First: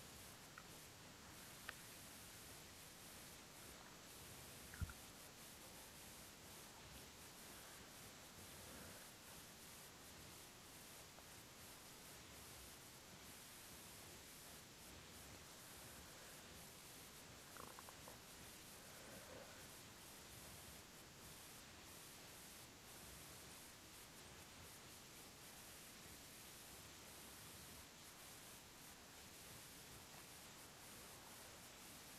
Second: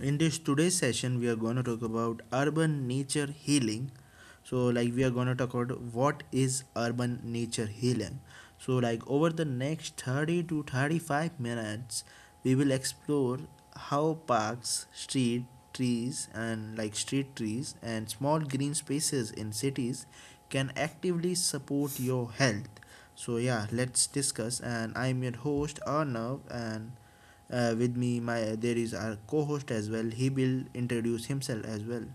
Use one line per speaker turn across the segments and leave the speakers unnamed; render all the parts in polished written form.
in this today's session. We are going to talk about urban nature healing. So like we are going to talk about what is urban nature healing. So like over the next 30 to 35 minutes we will explore how parks street trees and street trees and small green spaces in cities can actively support your health. So yeah, let's discuss. And I'm your host Arnav and with me, my there is our co-host as well. He will introduce himself as well.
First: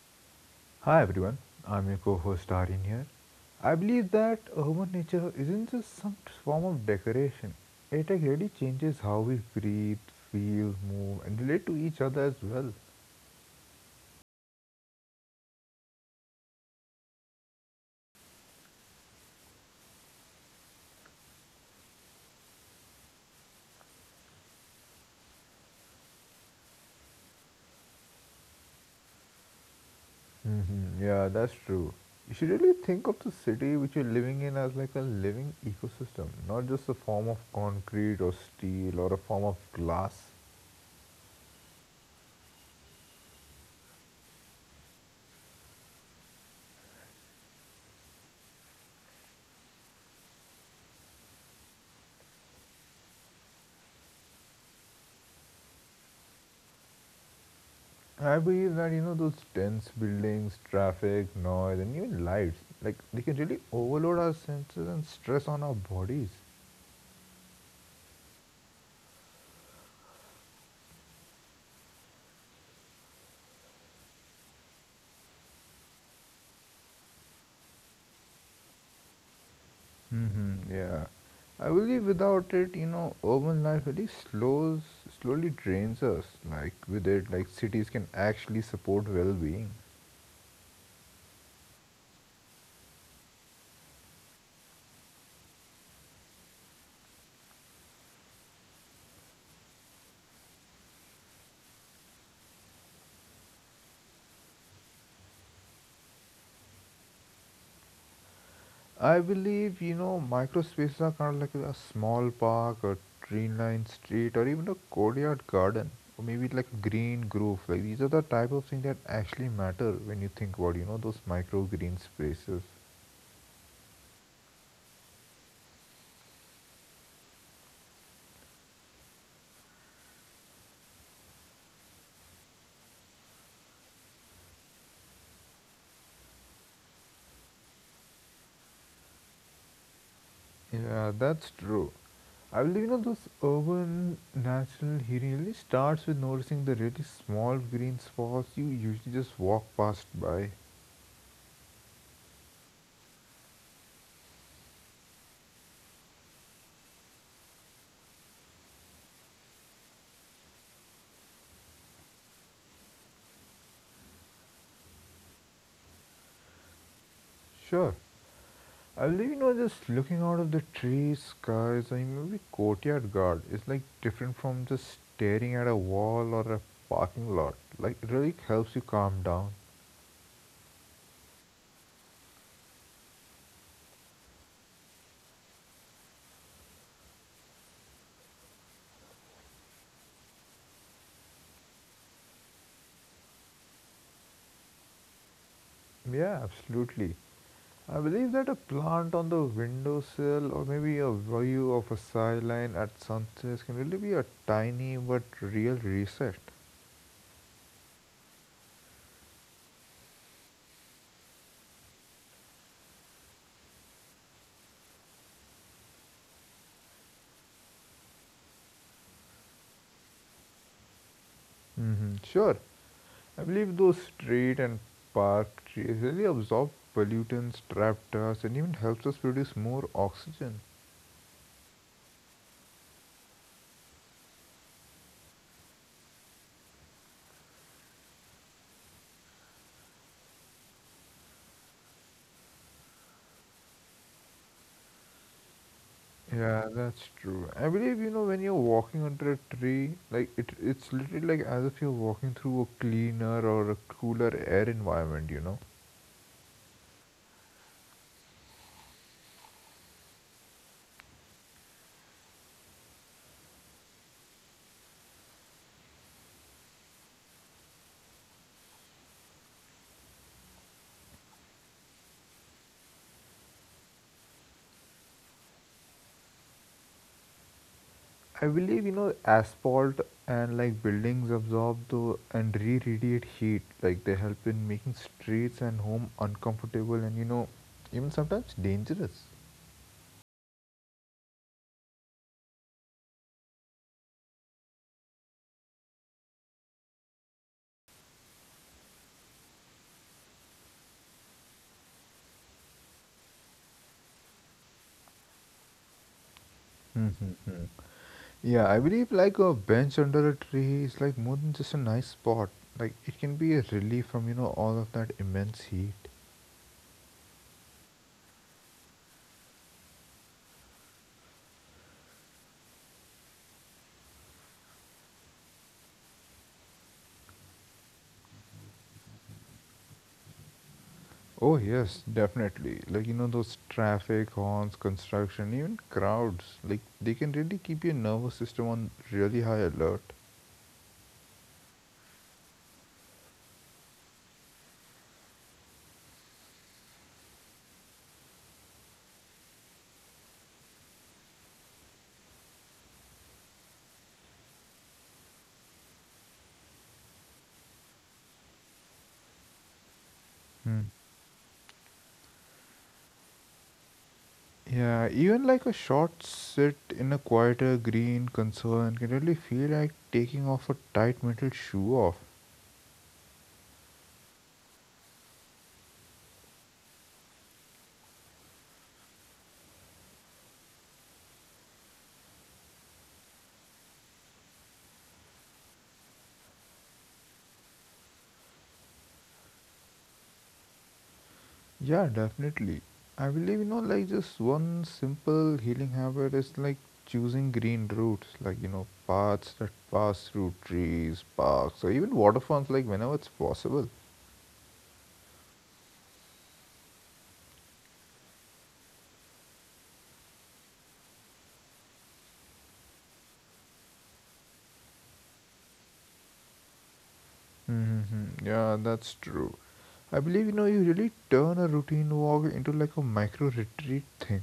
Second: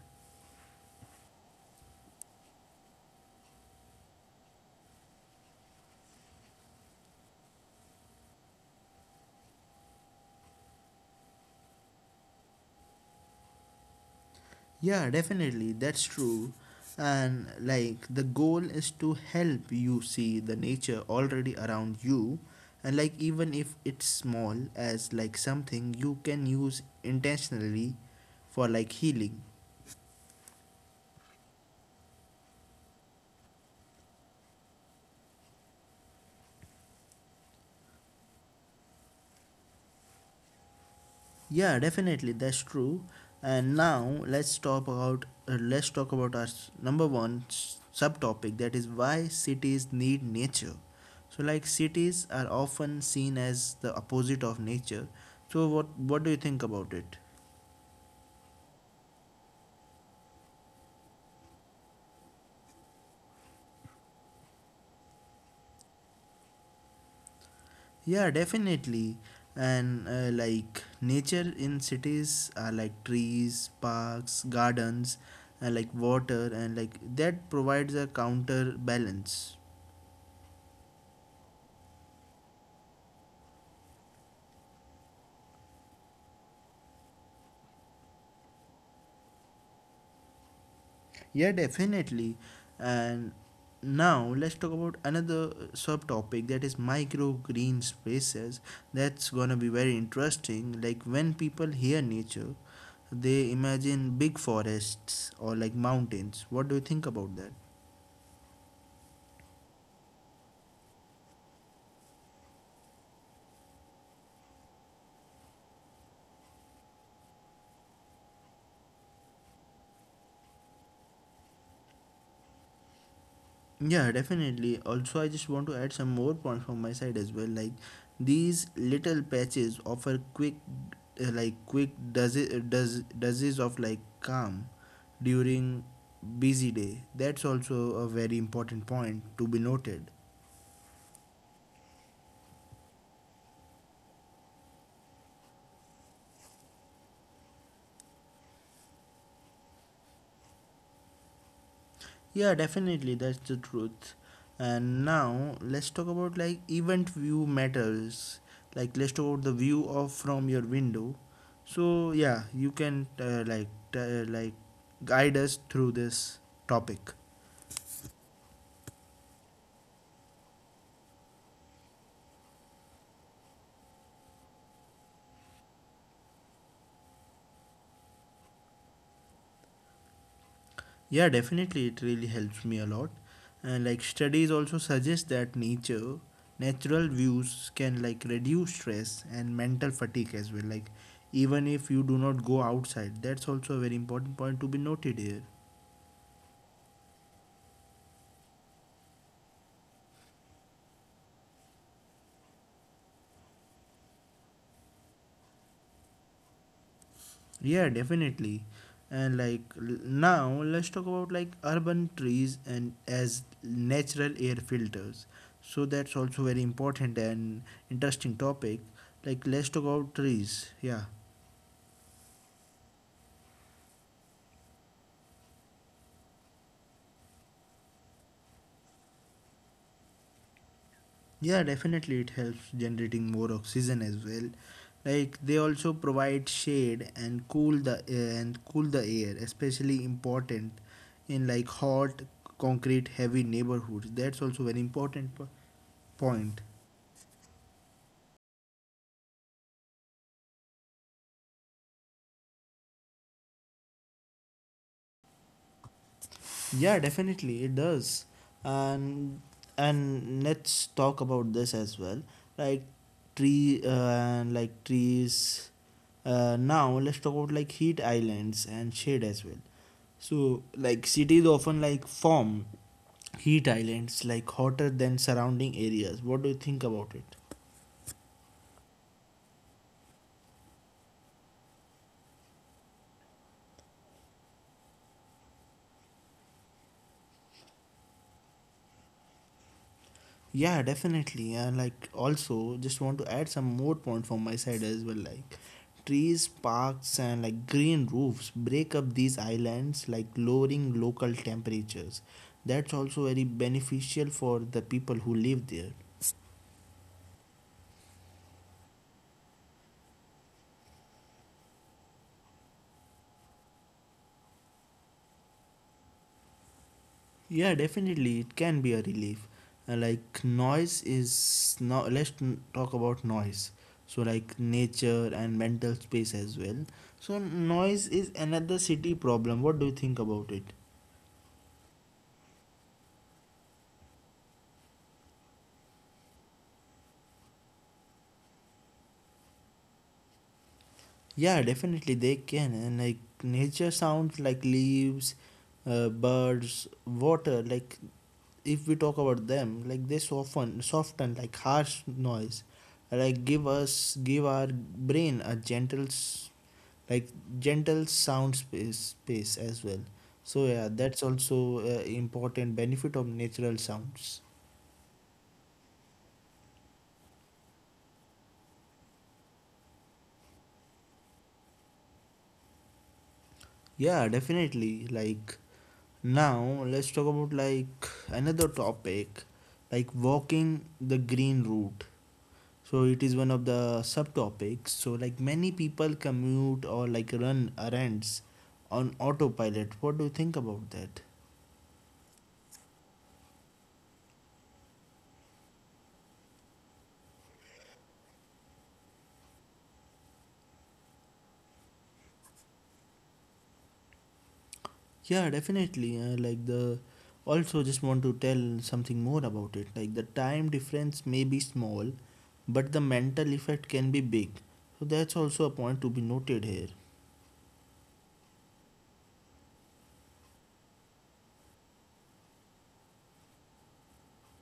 Hi everyone, I'm your co-host Aryan here. I believe that urban nature isn't just some form of decoration. It like really changes how we breathe, feel, move, and relate to each other as well.
Yeah, definitely, that's true. And like the goal is to help you see the nature already around you, and like even if it's small as like something you can use intentionally for like healing.
Hmm, yeah, that's true. You should really think of the city which you're living in as like a living ecosystem, not just a form of concrete or steel or a form of glass.
Yeah, definitely, that's true. And now let's talk about our number one subtopic, that is why cities need nature. So like cities are often seen as the opposite of nature. So what do you think about it?
I believe that you know those dense buildings, traffic, noise, and even lights, like they can really overload our senses and stress on our bodies.
Yeah, definitely. And like nature in cities are like trees, parks, gardens, and like water, and like that provides a counterbalance.
Hmm, yeah, I believe without it, you know, urban life really slows, slowly drains us. Like with it, like cities can actually support well-being.
Yeah, definitely. And now let's talk about another subtopic, that is micro green spaces. That's gonna be very interesting. Like when people hear nature, they imagine big forests or like mountains. What do you think about that?
I believe, you know, micro spaces are kind of like a small park, a tree lined street, or even a courtyard garden, or maybe like a green grove. Like these are the type of things that actually matter when you think about, you know, those micro green spaces.
Yeah, definitely. Also, I just want to add some more points from my side as well. Like these little patches offer quick, like quick does it does doses of like calm during busy day. That's also a very important point to be noted.
Yeah, that's true. I believe, you know, those urban natural healing really starts with noticing the really small green spots you usually just walk past by.
Yeah, definitely, that's the truth. And now let's talk about like event view matters. Like let's talk about the view of from your window. So yeah, you can like like guide us through this topic.
Sure. I believe you know just looking out of the trees, skies, or maybe courtyard guard is like different from just staring at a wall or a parking lot. Like it really helps you calm down.
Yeah, definitely, it really helps me a lot. And like studies also suggest that nature, natural views can like reduce stress and mental fatigue as well. Like even if you do not go outside, that's also a very important point to be noted here.
Yeah, absolutely. I believe that a plant on the windowsill or maybe a view of a skyline at sunset can really be a tiny but real reset.
Yeah, definitely. And like now, let's talk about like urban trees and as natural air filters. So that's also very important and interesting topic. Like let's talk about trees. Yeah,
Hmm. Sure. I believe those street and park trees really absorb pollutants, trap dust, and even helps us produce more oxygen.
yeah, definitely it helps generating more oxygen as well. Like they also provide shade and cool the and cool the air, especially important in like hot concrete heavy neighborhoods. That's also very important point.
Yeah, that's true. I believe you know when you're walking under a tree, like it's literally like as if you're walking through a cleaner or a cooler air environment. You know,
Yeah, definitely it does. And and let's talk about this as well. Like tree and like trees. Now let's talk about like heat islands and shade as well. So like cities often like form heat islands like hotter than surrounding areas. What do you think about it?
I believe you know asphalt and like buildings absorb the and re-radiate heat. Like they help in making streets and home uncomfortable and you know even sometimes dangerous.
Yeah, definitely. And like also just want to add some more point from my side as well. Like trees, parks and like green roofs break up these islands like lowering local temperatures. That's also very beneficial for the people who live there.
Yeah, I believe like a bench under a tree is like more than just a nice spot. Like it can be a relief from, you know, all of that immense heat.
Yeah, definitely it can be a relief. Like noise is now let's talk about noise. So like nature and mental space as well. So noise is another city problem. What do you think about it?
Oh yes, definitely. Like you know those traffic, horns, construction, even crowds. Like they can really keep your nervous system on really high alert.
Yeah, definitely they can. And like nature sounds like leaves, birds, water. Like if we talk about them, like they soften like harsh noise, like give our brain a like gentle space as well. So yeah,
Hmm.
that's also important benefit of natural sounds.
Yeah, even like a short sit in a quieter green concern can really feel like taking off a tight metal shoe off.
Yeah, definitely. Like now let's talk about like another topic like walking the green route. So it is one of the subtopics. So like many people commute or like run errands on autopilot. What do you think about that?
Yeah, definitely. I believe, you know, like just one simple healing habit is like choosing green routes, like, you know, paths that pass through trees, parks, or even water forms, like whenever it's possible.
Yeah, definitely. Like the also just want to tell something more about it. Like the time difference may be small, but the mental effect can be big. So that's also a point to be noted here.
Mm-hmm. Yeah, that's true. I believe, you know, you really turn a routine walk into like a micro retreat thing.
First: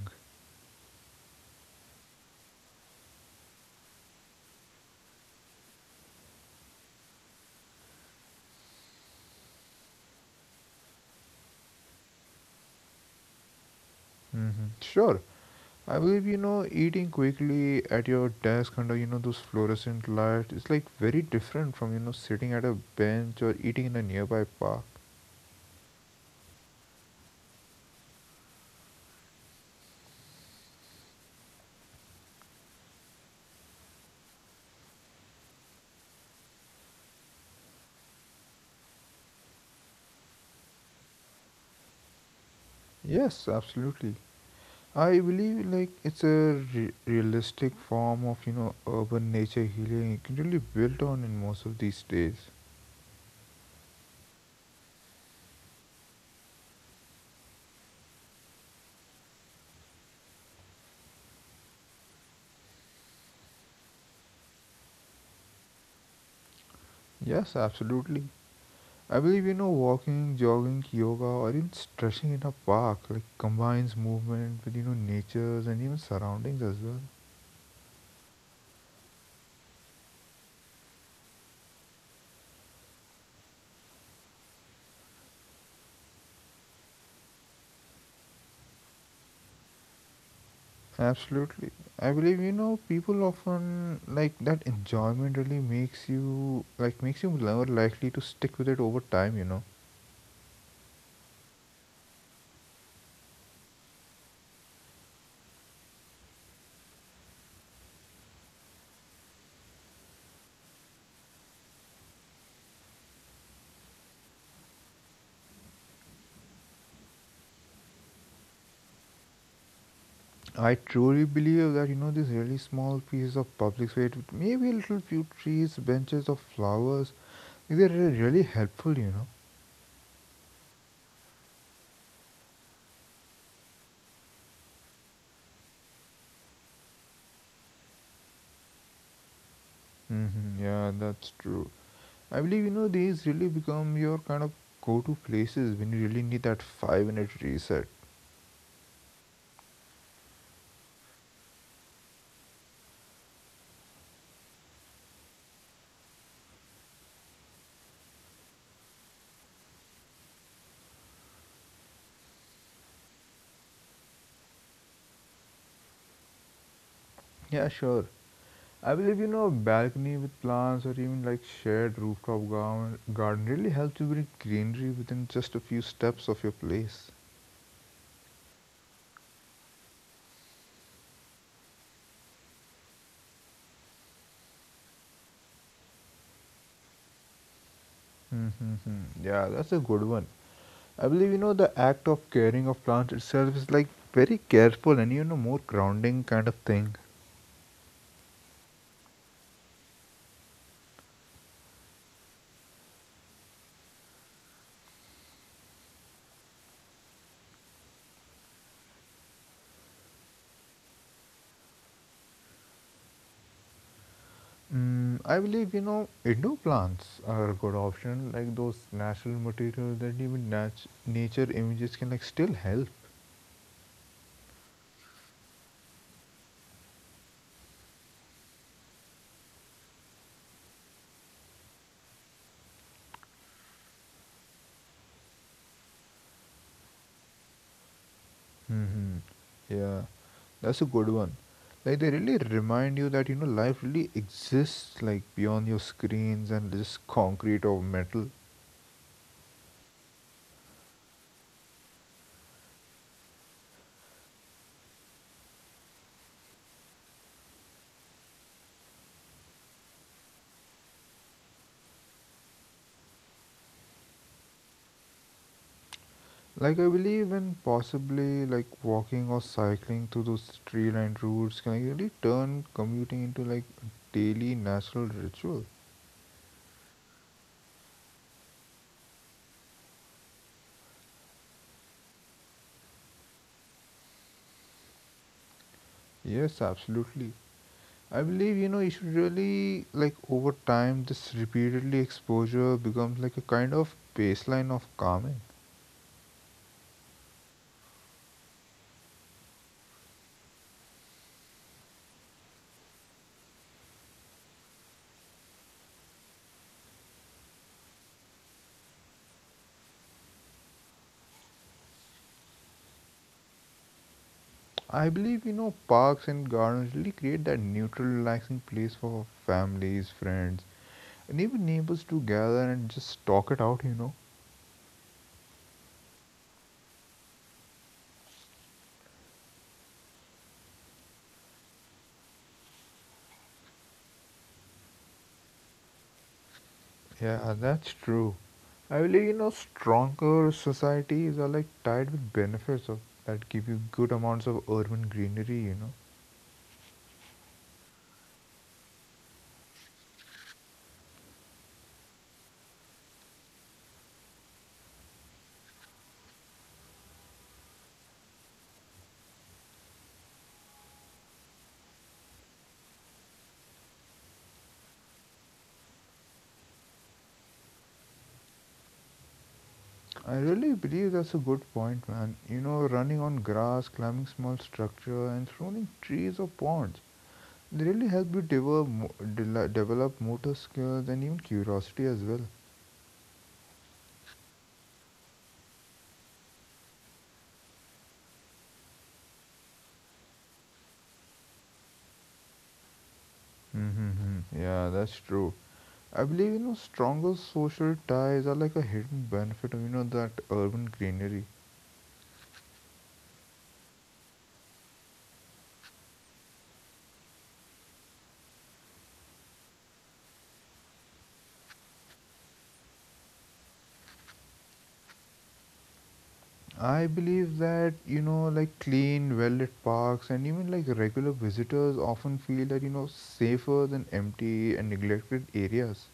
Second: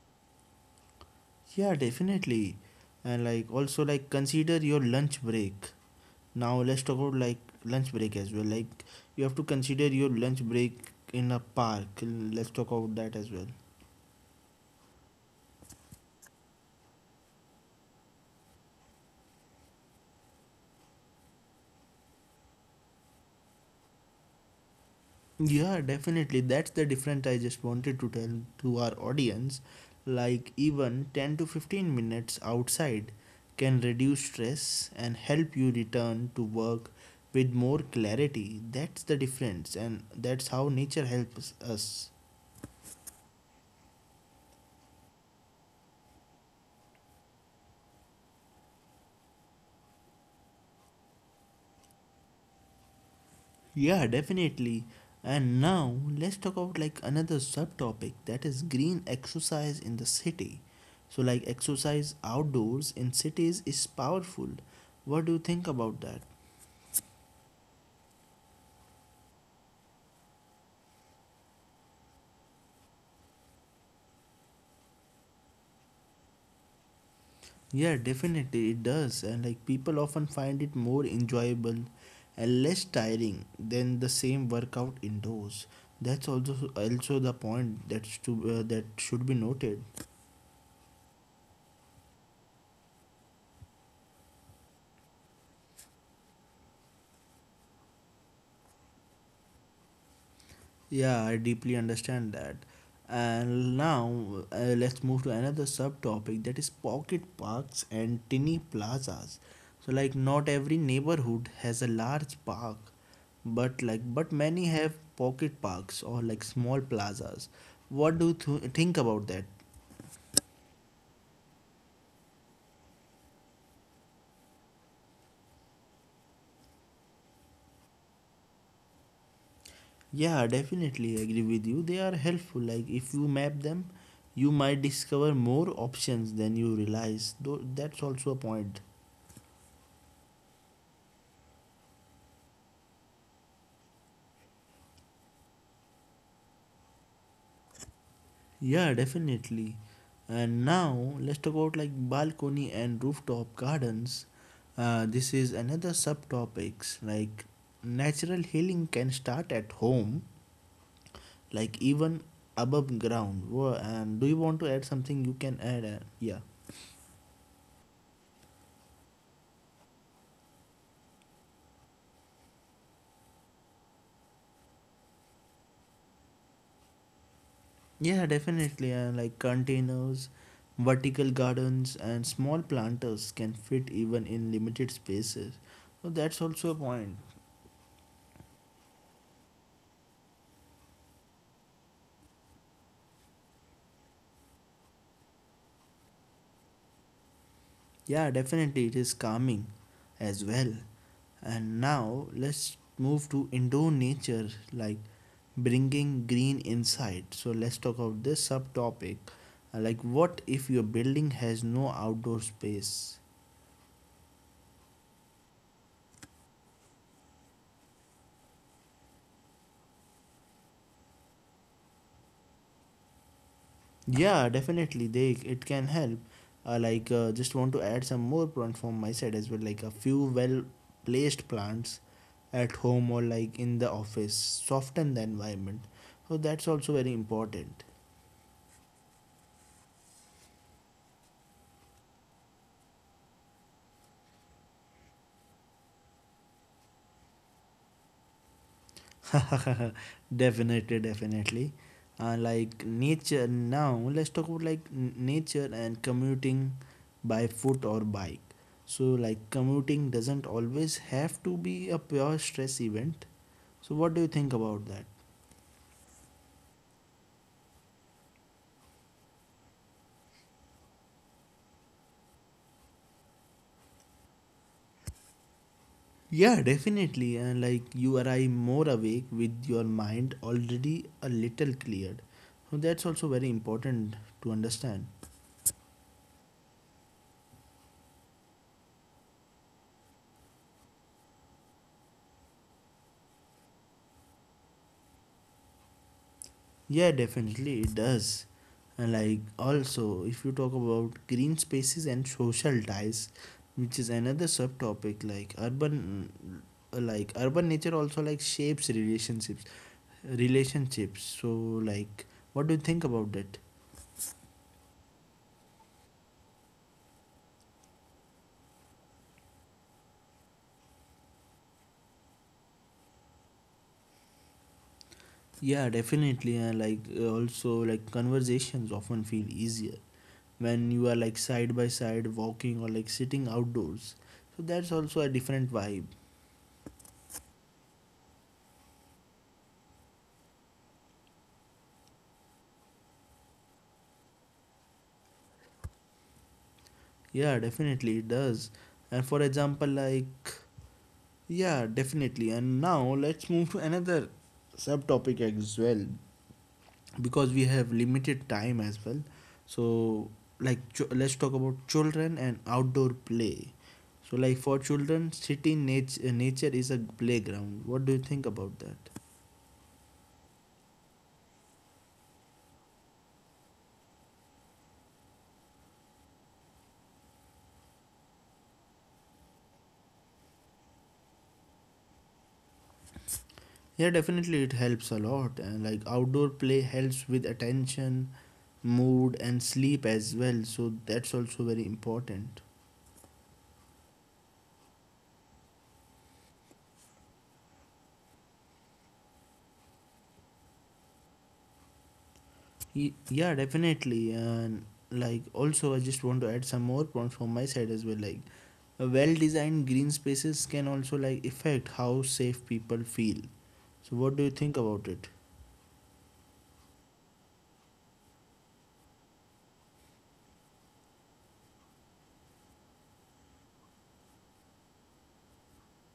Yeah, definitely. And like also like consider your lunch break. Now let's talk about like lunch break as well. Like you have to consider your lunch break in a park. Let's talk about that as well.
Mm-hmm. Sure. I believe you know eating quickly at your desk under you know those fluorescent lights is like very different from you know sitting at a bench or eating in a nearby park.
Yeah, definitely. That's the difference I just wanted to tell to our audience. Like even 10 to 15 minutes outside can reduce stress and help you return to work with more clarity. That's the difference and that's how nature helps us.
Yes, absolutely. I believe like it's a realistic form of you know urban nature healing really built on in most of these days.
Yeah, definitely. And now let's talk about like another subtopic, that is green exercise in the city. So like exercise outdoors in cities is powerful. What do you think about that?
Yes, absolutely. I believe you know walking, jogging, yoga, or even stretching in a park like combines movement with you know natures and even surroundings as well.
Yeah, definitely it does. And like people often find it more enjoyable and less tiring than the same workout indoors. That's also also the point that's to that should be noted.
Absolutely. I believe you know people often like that enjoyment really makes you like makes you more likely to stick with it over time, you know.
Yeah, I deeply understand that. And now let's move to another subtopic, that is pocket parks and tiny plazas. So like not every neighborhood has a large park, but like but many have pocket parks or like small plazas. What do you think about that?
I truly believe that you know these really small pieces of public space, with maybe a little few trees, benches of flowers, they're really really helpful, you know.
Yeah, definitely agree with you. They are helpful. Like if you map them, you might discover more options than you realize. Though that's also a point.
Hmm, yeah, that's true. I believe you know these really become your kind of go-to places when you really need that five-minute reset.
Yeah, definitely. And now let's talk about like balcony and rooftop gardens. This is another subtopics like natural healing can start at home, like even above ground. And do you want to add something? You can add. Yeah.
Yeah, sure. I believe you know a balcony with plants or even like shared rooftop garden really helps you bring greenery within just a few steps of your place.
Yeah, definitely. And like containers, vertical gardens, and small planters can fit even in limited spaces. So that's also a point.
Mm-hmm. Yeah, that's a good one. I believe you know the act of caring of plants itself is like very careful and you know more grounding kind of thing.
Yeah, definitely it is calming as well. And now let's move to indoor nature, like bringing green inside. So let's talk about this subtopic. Like, what if your building has no outdoor space?
Mm, I believe you know indoor plants are a good option, like those natural materials that even nature images can like still help.
Yeah, definitely, they it can help. Like, just want to add some more point from my side as well, like a few well placed plants at home or like in the office soften the environment, so that's also very important.
Mhm. Yeah, that's a good one. Like they really remind you that you know life really exists like beyond your screens and this concrete or metal.
Definitely definitely, like nature now let's talk about like nature and commuting by foot or bike. So like commuting doesn't always have to be a pure stress event. So what do you think about that?
Like I believe in possibly like walking or cycling through those tree lined routes can like, really turn commuting into like a daily natural ritual.
Yeah, definitely. And like you arrive more awake with your mind already a little cleared, so that's also very important to understand.
Yes, absolutely. I believe you know you should really like over time this repeatedly exposure becomes like a kind of baseline of calming.
Yeah, definitely it does. And like also, if you talk about green spaces and social ties, which is another subtopic, like urban nature also like shapes relationships. So like, what do you think about that?
I believe you know parks and gardens really create that neutral, relaxing place for families, friends, and even neighbors to gather and just talk it out. You know.
Yeah, definitely. And like also like conversations often feel easier when you are like side by side walking or like sitting outdoors. So that's also a different vibe.
Yeah, that's true. I believe you know stronger societies are like tied with benefits of that give you good amounts of urban greenery. You know.
Yeah, definitely it does. And for example, like, yeah, definitely. And now let's move to another subtopic as well because we have limited time as well. So, like, let's talk about children and outdoor play. So, like, for children, city nature is a playground. What do you think about that?
I really believe that's a good point, man. You know, running on grass, climbing small structure, and throwing trees or ponds. They really help you develop, develop motor skills and even curiosity as well.
Yeah, definitely it helps a lot. And like, outdoor play helps with attention, mood, and sleep as well. So, that's also very important.
Mm-hmm. Yeah, that's true. I believe you know stronger social ties are like a hidden benefit of you know that urban greenery.
Yeah, definitely. And like also I just want to add some more points from my side as well, like well designed green spaces can also like affect how safe people feel. So what do you think about it?
I believe that you know like clean, well-lit parks and even like regular visitors often feel that you know safer than empty and neglected areas.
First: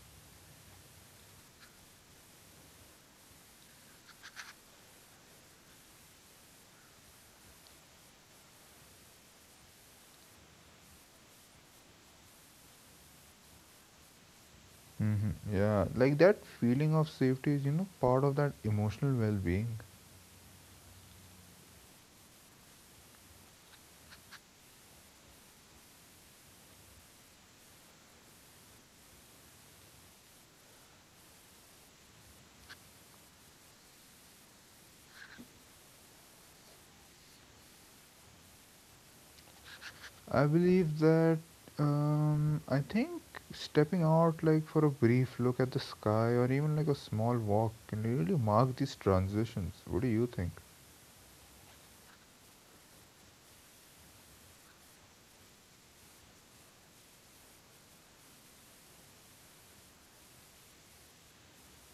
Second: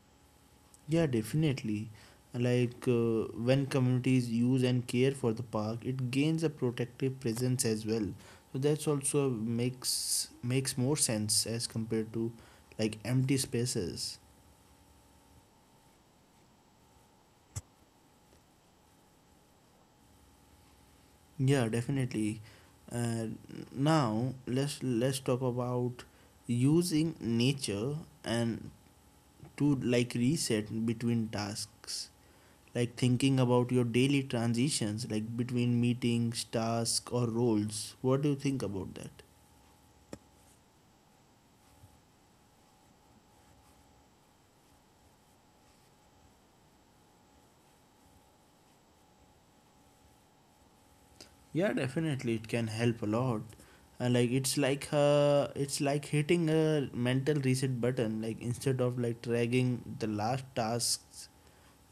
Yeah, definitely. Like when communities use and care for the park it gains a protective presence as well. So that's also makes more sense as compared to like empty spaces.
Mm-hmm. Yeah, like that feeling of safety is you know part of that emotional well-being.
Yeah, definitely. Uh, now let's talk about using nature and to like reset between tasks, like thinking about your daily transitions, like between meetings, tasks, or roles. What do you think about that?
I believe that I think stepping out like for a brief look at the sky or even like a small walk can really mark these transitions. What do you think?
Yeah, definitely, it can help a lot. And like it's like it's like hitting a mental reset button. Like instead of like dragging the last task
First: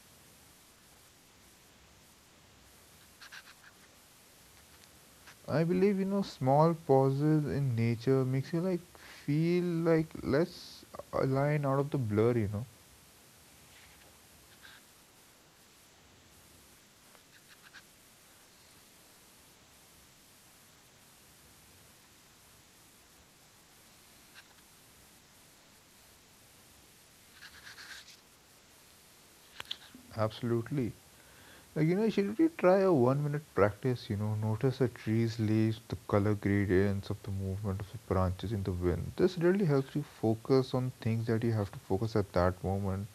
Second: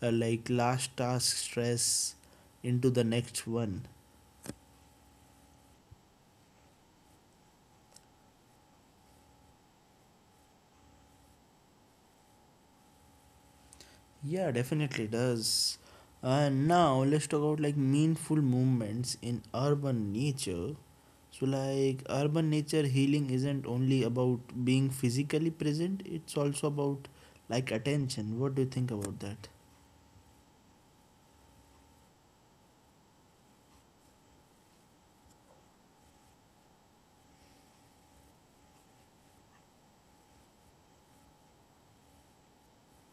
stress into the next one.
I believe you know small pauses in nature makes you like feel like less aligned out of the blur, you know.
Yeah definitely does. And now let's talk about like meaningful movements in urban nature. So like urban nature healing isn't only about being physically present, it's also about like attention. What do you think about that?
Absolutely. Like, you know, you should really try a 1-minute practice, you know, notice the tree's leaves, the color gradients of the movement of the branches in the wind. This really helps you focus on things that you have to focus at that moment.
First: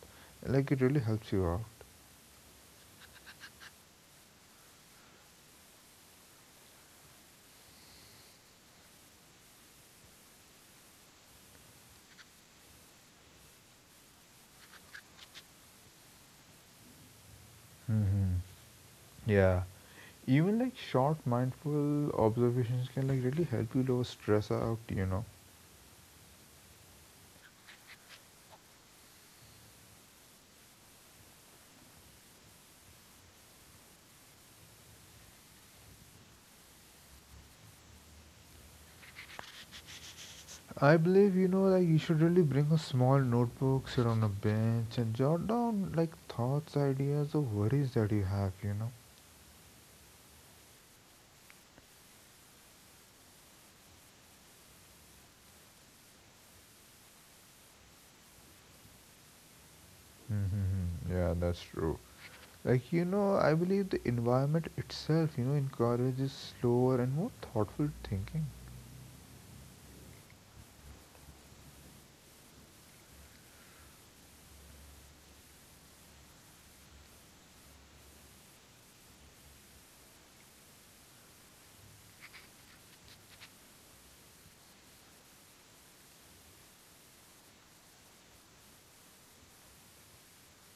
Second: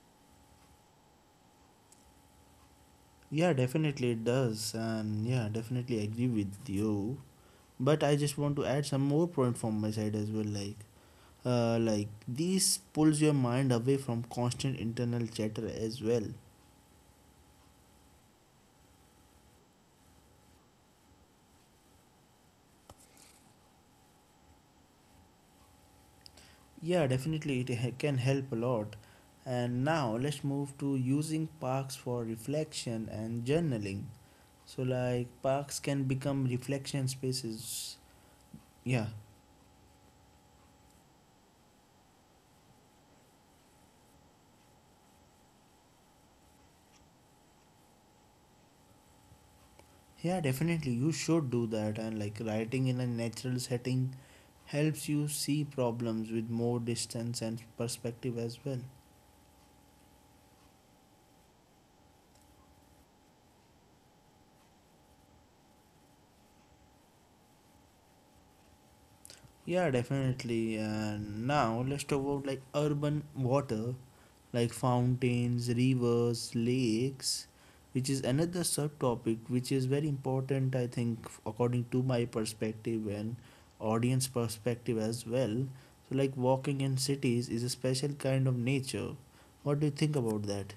Like it really helps you out.
Yeah, definitely it does. And yeah, definitely I agree with you, but I just want to add some more point from my side as well. Like like this pulls your mind away from constant internal chatter as well.
Hmm. Yeah. Even like short mindful observations can like really help you lower stress out, you know.
Yeah, definitely it can help a lot. And now let's move to using parks for reflection and journaling. So like parks can become reflection spaces. Yeah.
I believe, you know, like you should really bring a small notebook, sit on a bench and jot down like thoughts, ideas or worries that you have, you know.
Yeah, definitely you should do that. And like writing in a natural setting helps you see problems with more distance and perspective as well.
Mm-hmm. Yeah, that's true. Like, you know, I believe the environment itself, you know, encourages slower and more thoughtful thinking.
Yeah, definitely. And now let's talk about like urban water, like fountains, rivers, lakes, which is another subtopic which is very important, I think, according to my perspective and audience perspective as well. So, like walking in cities is a special kind of nature. What do you think about that?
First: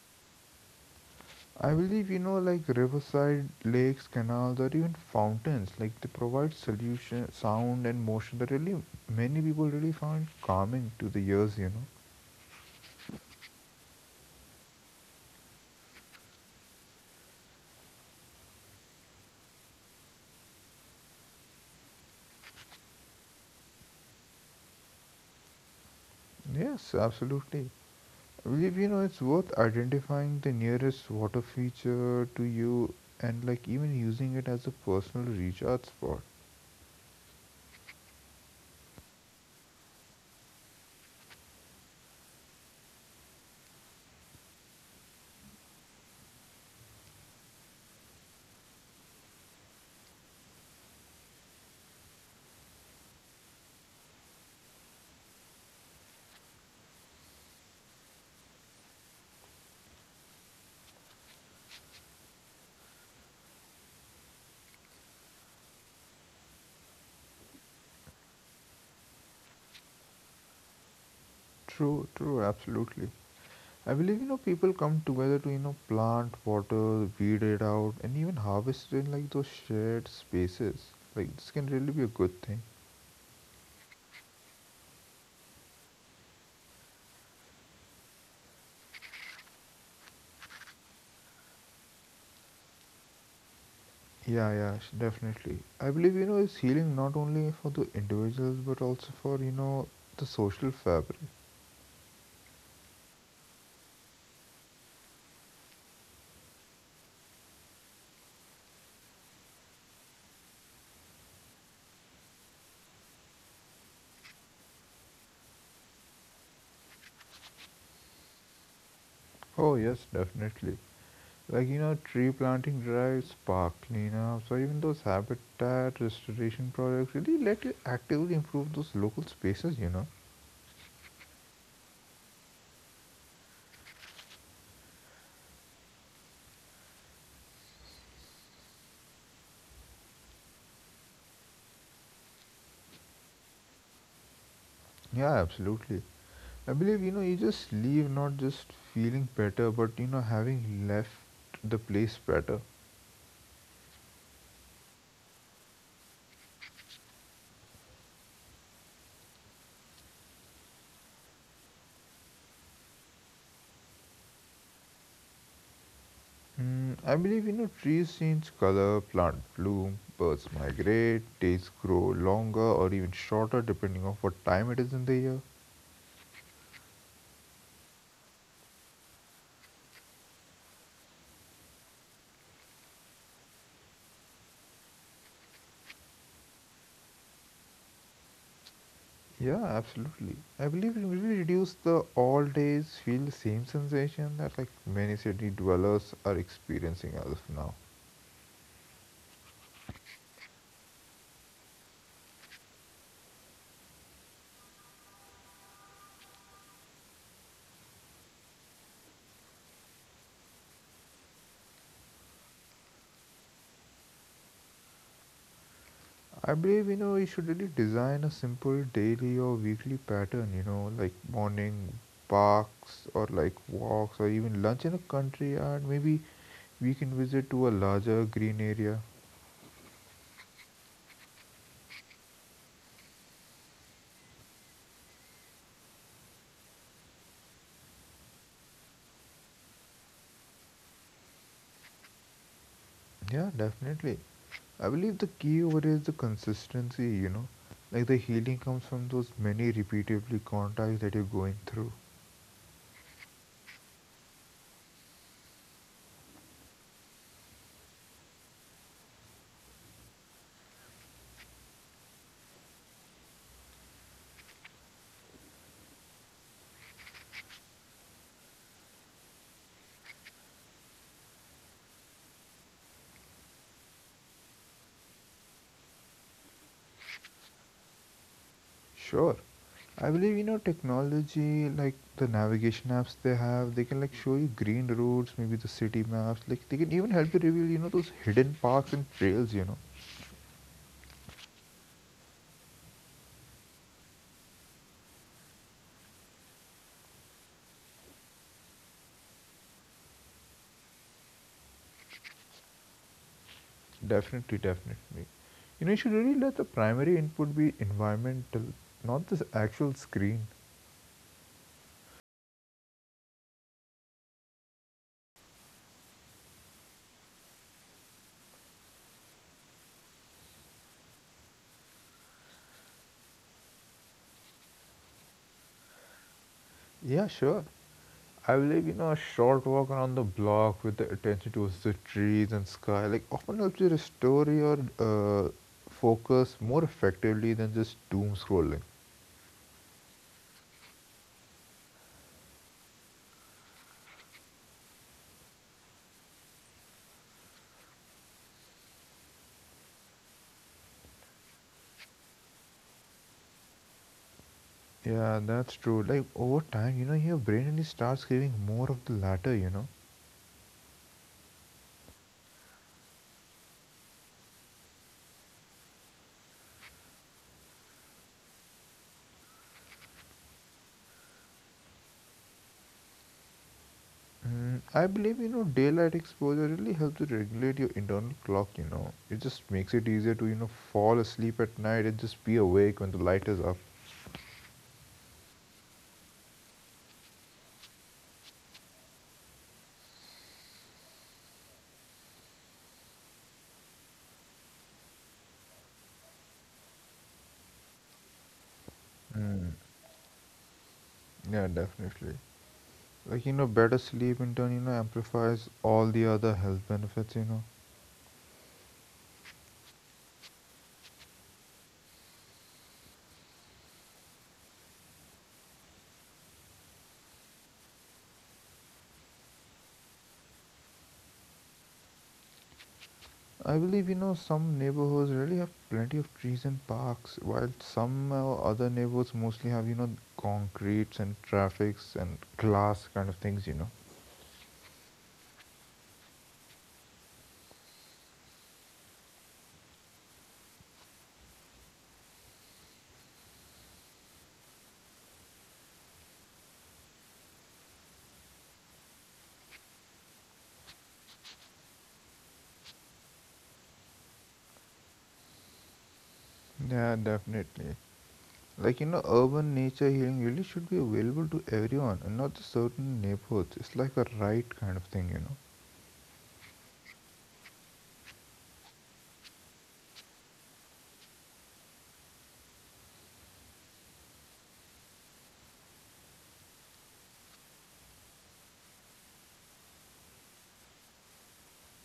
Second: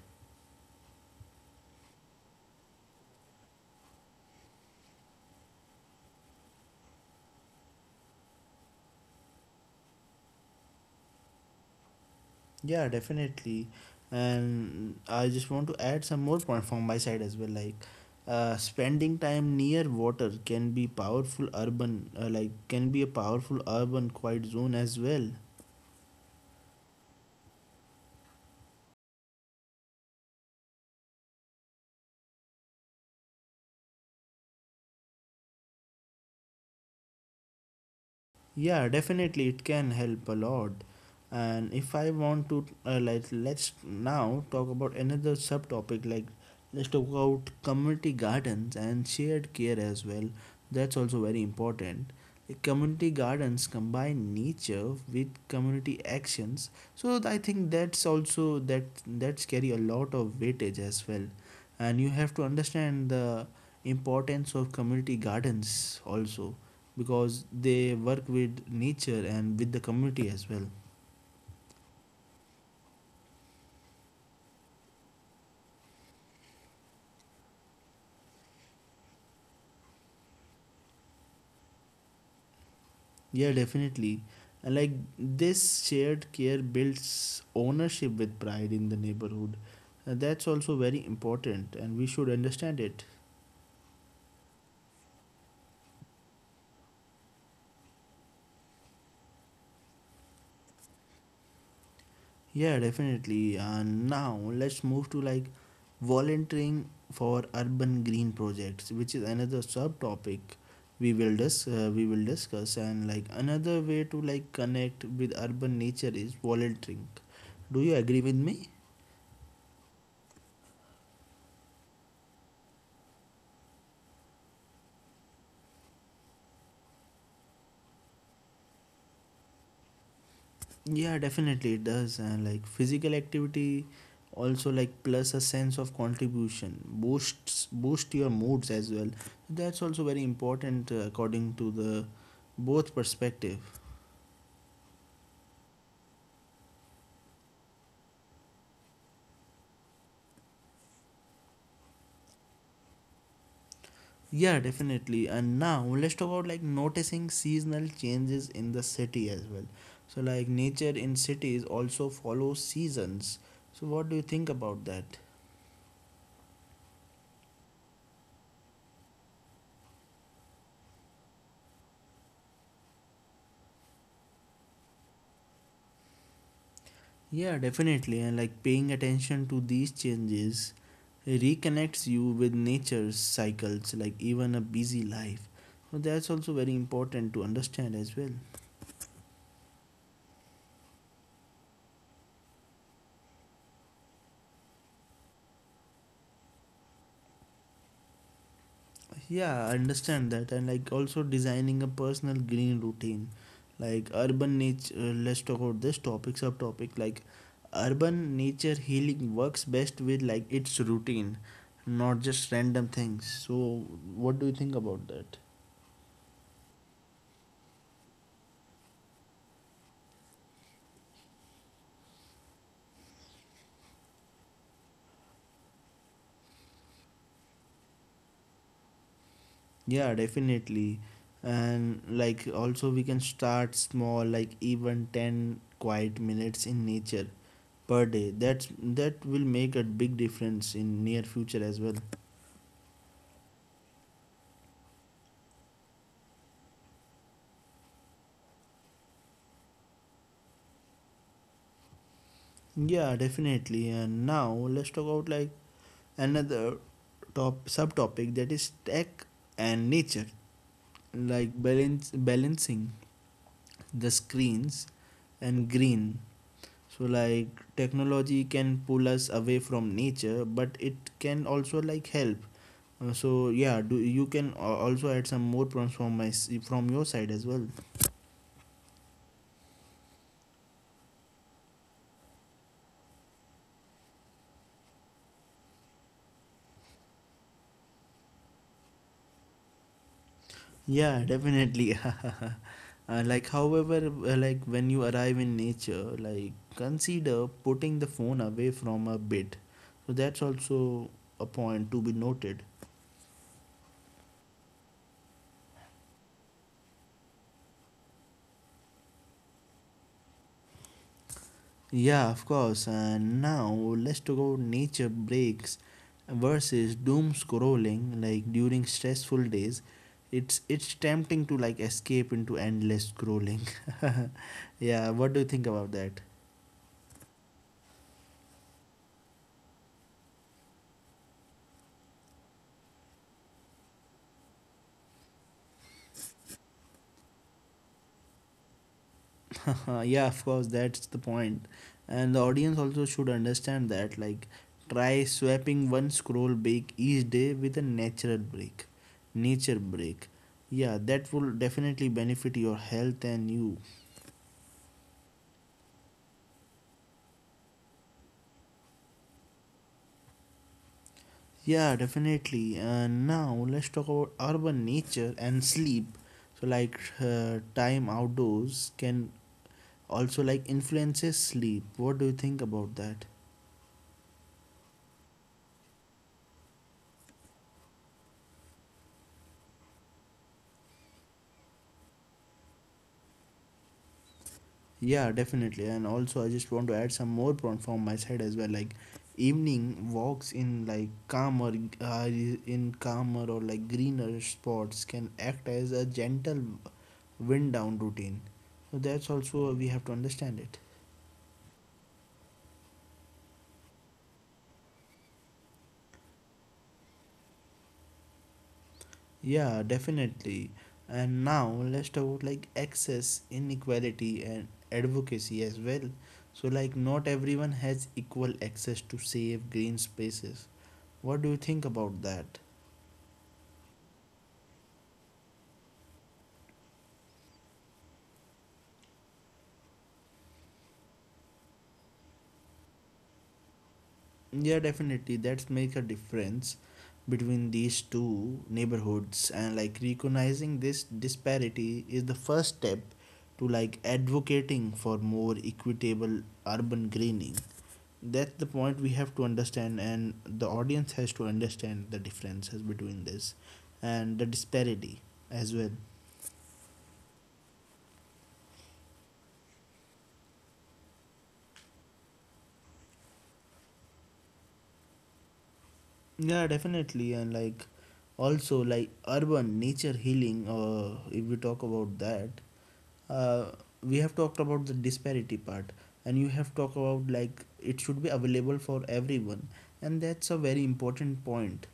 I believe, you know, like riverside, lakes, canals, or even fountains, like they provide solution, sound, and motion that really many people really find calming to the ears, you know.
Yeah, definitely. And I just want to add some more point from my side as well. Like, spending time near water can be powerful urban, like can be a powerful urban quiet zone as well.
Yes, absolutely. I believe, you know, it's worth identifying the nearest water feature to you and like even using it as a personal recharge spot.
Yeah, definitely it can help a lot. And if I want to like let's now talk about another subtopic like let's talk about community gardens and shared care as well. That's also very important. Like, community gardens combine nature with community actions. So I think that's also that's carry a lot of weightage as well. And you have to understand the importance of community gardens also because they work with nature and with the community as well.
True, true, absolutely. I believe you know people come together to you know plant, water, weed it out, and even harvest in like those shared spaces. Like this can really be a good thing.
Yeah, definitely. And like this shared care builds ownership with pride in the neighborhood. And that's also very important and we should understand it.
Yeah, yeah, definitely. I believe you know it's healing not only for the individuals but also for you know the social fabric.
Yeah, definitely. And now let's move to like volunteering for urban green projects, which is another subtopic we will discuss. And like another way to like connect with urban nature is volunteering. Do you agree with me?
Oh yes, definitely. Like you know, tree planting drives, park cleanups, or even those habitat restoration projects really let you actively improve those local spaces. You know.
Yeah, definitely it does. And like physical activity also like plus a sense of contribution boost your moods as well. That's also very important according to the both perspective.
Yeah, absolutely. I believe, you know, you just leave not just feeling better, but, you know, having left the place better.
Yeah, definitely. And now let's talk about like noticing seasonal changes in the city as well. So like nature in cities also follows seasons. So what do you think about that?
Mm, I believe, you know, trees change color, plants bloom, birds migrate, days grow longer or even shorter depending on what time it is in the year.
Yeah, definitely. And like paying attention to these changes reconnects you with nature's cycles, like even a busy life. So that's also very important to understand as well.
Yeah, absolutely. I believe it really reduce the all days feel the same sensation that like many city dwellers are experiencing as of now.
Yeah, I understand that, and like also designing a personal green routine, like urban nature. Let's talk about this topic subtopic. Like urban nature healing works best with like its routine, not just random things. So, what do you think about that?
I believe you know you should really design a simple daily or weekly pattern, you know, like morning parks or like walks or even lunch in a country and maybe we can visit to a larger green area.
Yeah, definitely, and like also we can start small, like even 10 quiet minutes in nature per day. That will make a big difference in near future as well.
Yeah, definitely. I believe the key over is the consistency, you know. Like the healing comes from those many repeatedly contacts that you're going through.
Yeah, definitely. And now let's talk about like another top subtopic that is tech and nature, like balance balancing the screens and green. So like technology can pull us away from nature, but it can also like help. So yeah, do you can a- also add some more points from your side as well.
Sure. I believe you know technology like the navigation apps they have, they can like show you green routes, maybe the city maps, like they can even help you reveal, you know, those hidden parks and trails, you know.
Yeah, definitely. Like, however, like when you arrive in nature, like consider putting the phone away from a bit. So that's also a point to be noted.
Definitely, definitely. You know, you should really let the primary input be environmental, not this actual screen.
Yeah, of course. And now let's talk about nature breaks versus doom scrolling. Like during stressful days, it's tempting to like escape into endless scrolling. Yeah, what do you think about that?
Yeah, sure. I believe, you know, a short walk around the block with the attention towards the trees and sky, like often helps you restore your focus more effectively than just doom scrolling.
Yeah, of course, that's the point. And the audience also should understand that. Like, try swapping one scroll break each day with a natural break. Nature break. Yeah, that will definitely benefit your health and you.
Yeah, that's true. Like over time, you know, your brain really starts craving more of the latter, you know.
Yeah, definitely. Now, let's talk about urban nature and sleep. So, like, time outdoors can also like influences sleep. What do you think about that?
Mm, I believe, you know, daylight exposure really helps to regulate your internal clock, you know. It just makes it easier to, you know, fall asleep at night and just be awake when the light is up.
Yeah, definitely. And also, I just want to add some more point from my side as well. Like evening walks in like calmer, in calmer or like greener spots can act as a gentle wind down routine. So that's also we
Mm,
have to understand it.
yeah, definitely. Like, you know, better sleep in turn, you know, amplifies all the other health benefits, you know.
Yeah, definitely. And now let's talk about like access, inequality, and advocacy as well. So like not everyone has equal access to safe green spaces. What do you think about that?
I believe you know some neighborhoods really have plenty of trees and parks, while some other neighborhoods mostly have you know concretes and traffics and glass kind of things. You know,
Yeah, definitely. That's make a difference between these two neighborhoods and like recognizing this disparity is the first step to like advocating for more equitable urban greening. That's the point we have to understand and the audience has to understand the differences between this and the disparity as well.
yeah, definitely. Like you know, urban nature healing really should be available to everyone and not just certain neighborhoods. It's like a right kind of thing, you know.
Yeah, definitely, and like also like urban nature healing if we talk about that uh, we have talked about the disparity part and you have talked about like it should be available for everyone and that's a very important point.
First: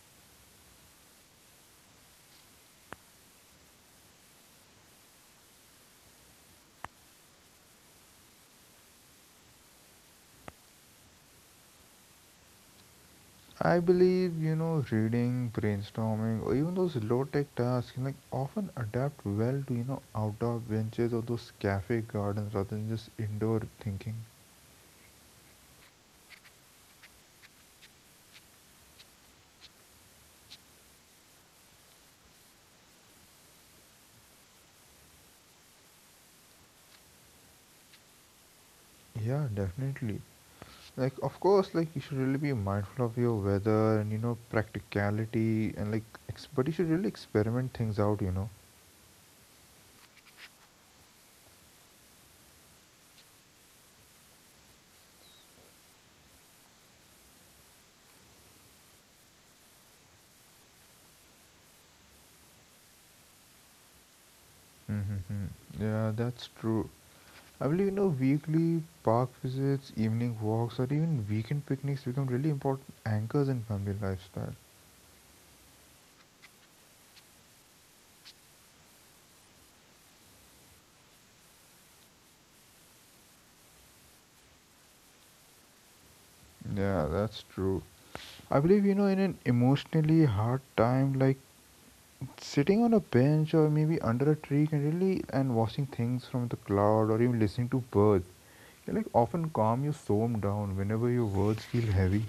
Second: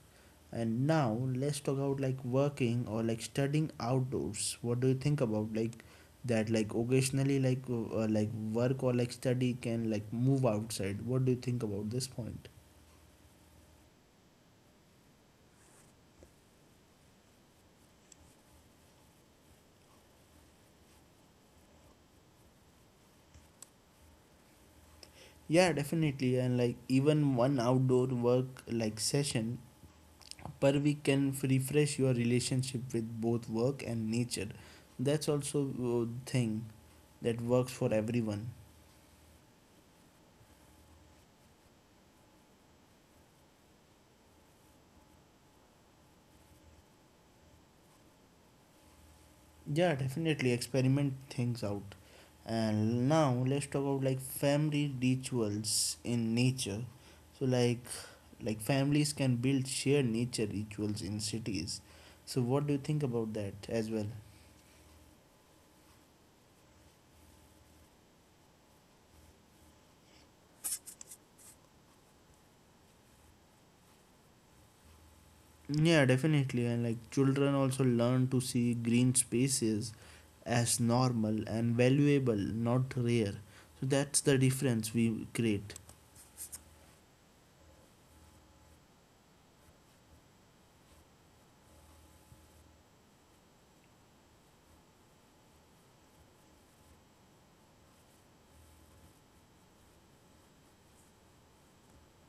And now let's talk about like working or like studying outdoors. What do you think about like that, like occasionally like work or like study can like move outside. What do you think about this point?
I believe, you know, reading, brainstorming, or even those low-tech tasks can like often adapt well to, you know, outdoor benches or those cafe gardens rather than just indoor thinking.
Yeah, definitely. And like even one outdoor work like session per week can refresh your relationship with both work and nature. That's also a thing that works for everyone.
Yeah, definitely. Like of course, like you should really be mindful of your weather and you know practicality and like but you should really experiment things out, you know.
Yeah, definitely, experiment things out. And now let's talk about like family rituals in nature. So like families can build shared nature rituals in cities. So what do you think about that as well?
Mm-hmm. Yeah, that's true. I believe you know weekly park visits, evening walks, or even weekend picnics become really important anchors in family lifestyle.
Yeah, definitely. And like children also learn to see green spaces as normal and valuable, not rare. So that's the difference we create.
Yeah, that's true. I believe you know in an emotionally hard time like sitting on a bench or maybe under a tree can really and watching things from the cloud or even listening to birds can like often calm your storm down whenever your words feel heavy.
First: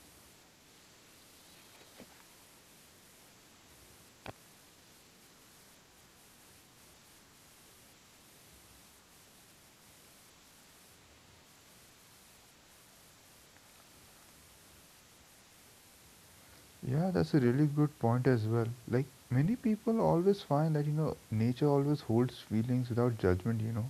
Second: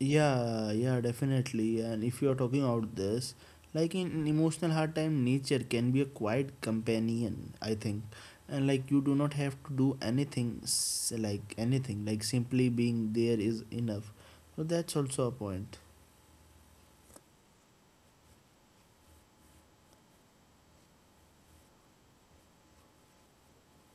Yeah, yeah, definitely. And if you are talking about this, like in an emotional hard time, nature can be a quiet companion, I think. And like you do not have to do anything, like anything, like simply being there is enough. So that's also a point.
Yeah, that's a really good point as well. Like many people always find that you know nature always holds feelings without judgment. You know,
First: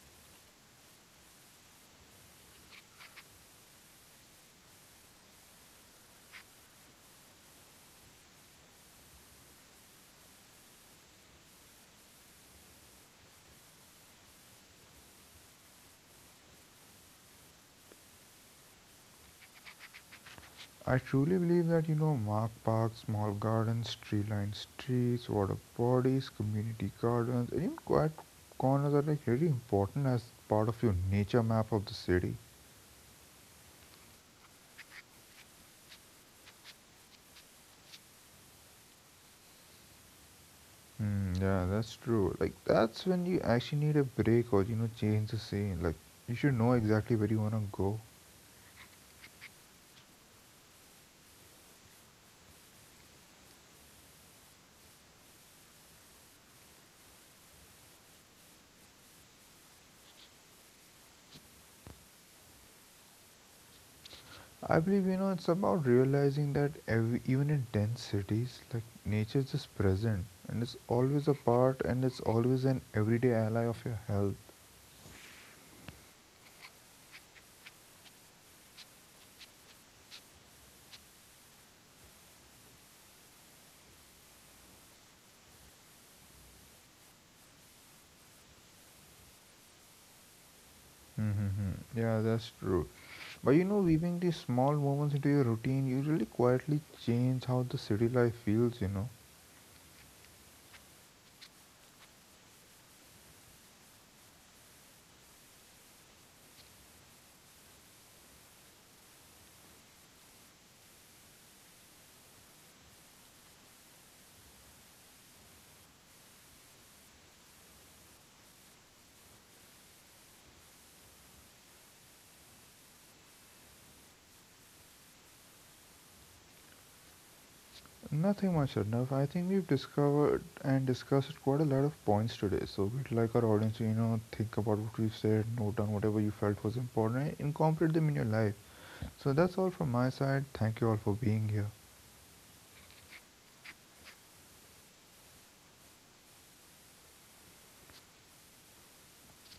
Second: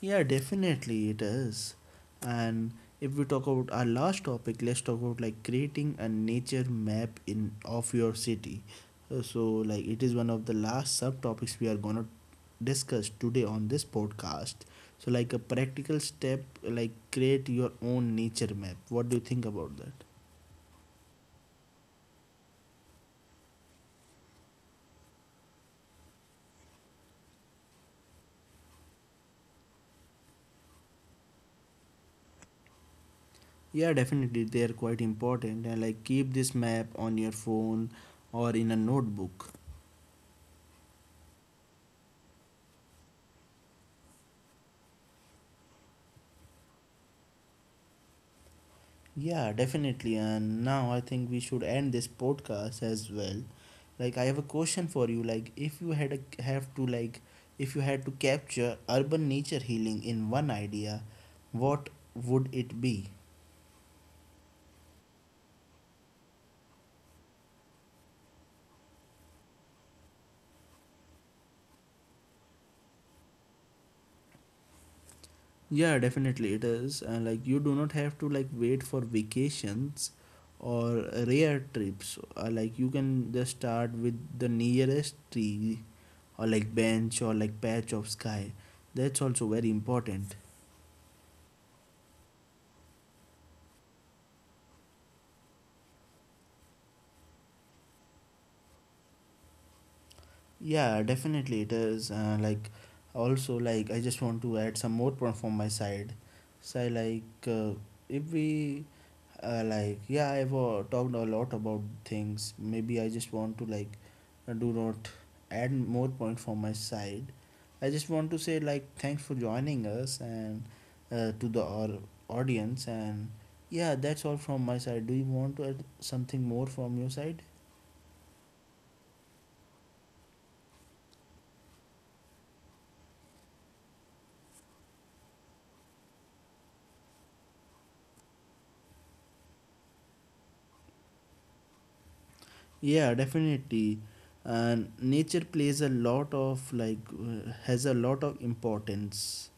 Yeah, definitely it is. And if we talk about our last topic, let's talk about like creating a nature map in of your city. So like it is one of the last subtopics we are gonna discuss today on this podcast. So like a practical step, like create your own nature map. What do you think about that?
I truly believe that you know mark parks, small gardens, tree-lined streets, water bodies, community gardens, and even quiet corners are like really important as part of your nature map of the city.
Yeah, definitely they are quite important, and like keep this map on your phone or in a notebook.
Hmm, yeah, that's true. Like that's when you actually need a break or you know change the scene. Like you should know exactly where you wanna go.
Yeah, definitely. And now I think we should end this podcast as well. Like I have a question for you. Like if you had a, have to like if you had to capture urban nature healing in one idea, what would it be?
I believe you know it's about realizing that every, even in dense cities, like nature is just present and it's always a part and it's always an everyday ally of your health.
Yeah, definitely it is. And like you do not have to like wait for vacations or rare trips. Like you can just start with the nearest tree or like bench or like patch of sky. That's also very important.
Mm-hmm. Yeah, that's true. But you know, weaving these small moments into your routine usually quietly change how the city life feels. You know.
Yeah, definitely it is. Like, also, like, I just want to add some more point from my side. So, like, if we, like, yeah, I've talked a lot about things. Maybe I just want to, like, do not add more point from my side. I just want to say, like, thanks for joining us and to the our audience. And yeah, that's all from my side. Do you want to add something more from your side?
Nothing much, enough. I think we've discovered and discussed quite a lot of points today. So we'd like our audience to, you know, think about what we've said, note down whatever you felt was important, and incorporate them in your life. So that's all from my side. Thank you all for being here.
Yeah, definitely. And nature plays a lot of like has a lot of importance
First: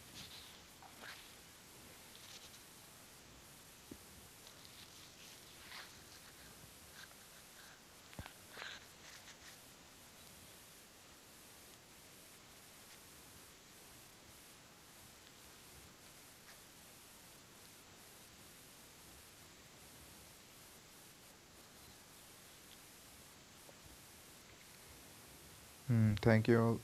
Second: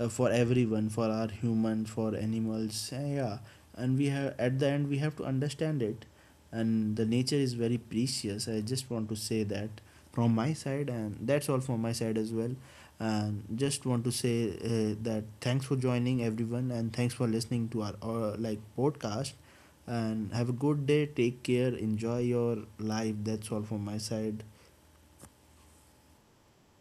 for everyone, for our humans, for animals, yeah, and we have at the end we have to understand it, and the nature is very precious. I just want to say that from my side, and that's all from my side as well. And just want to say that thanks for joining everyone and thanks for listening to our like podcast, and have a good day, take care, enjoy your life. That's all from my side.
Hmm, thank you all.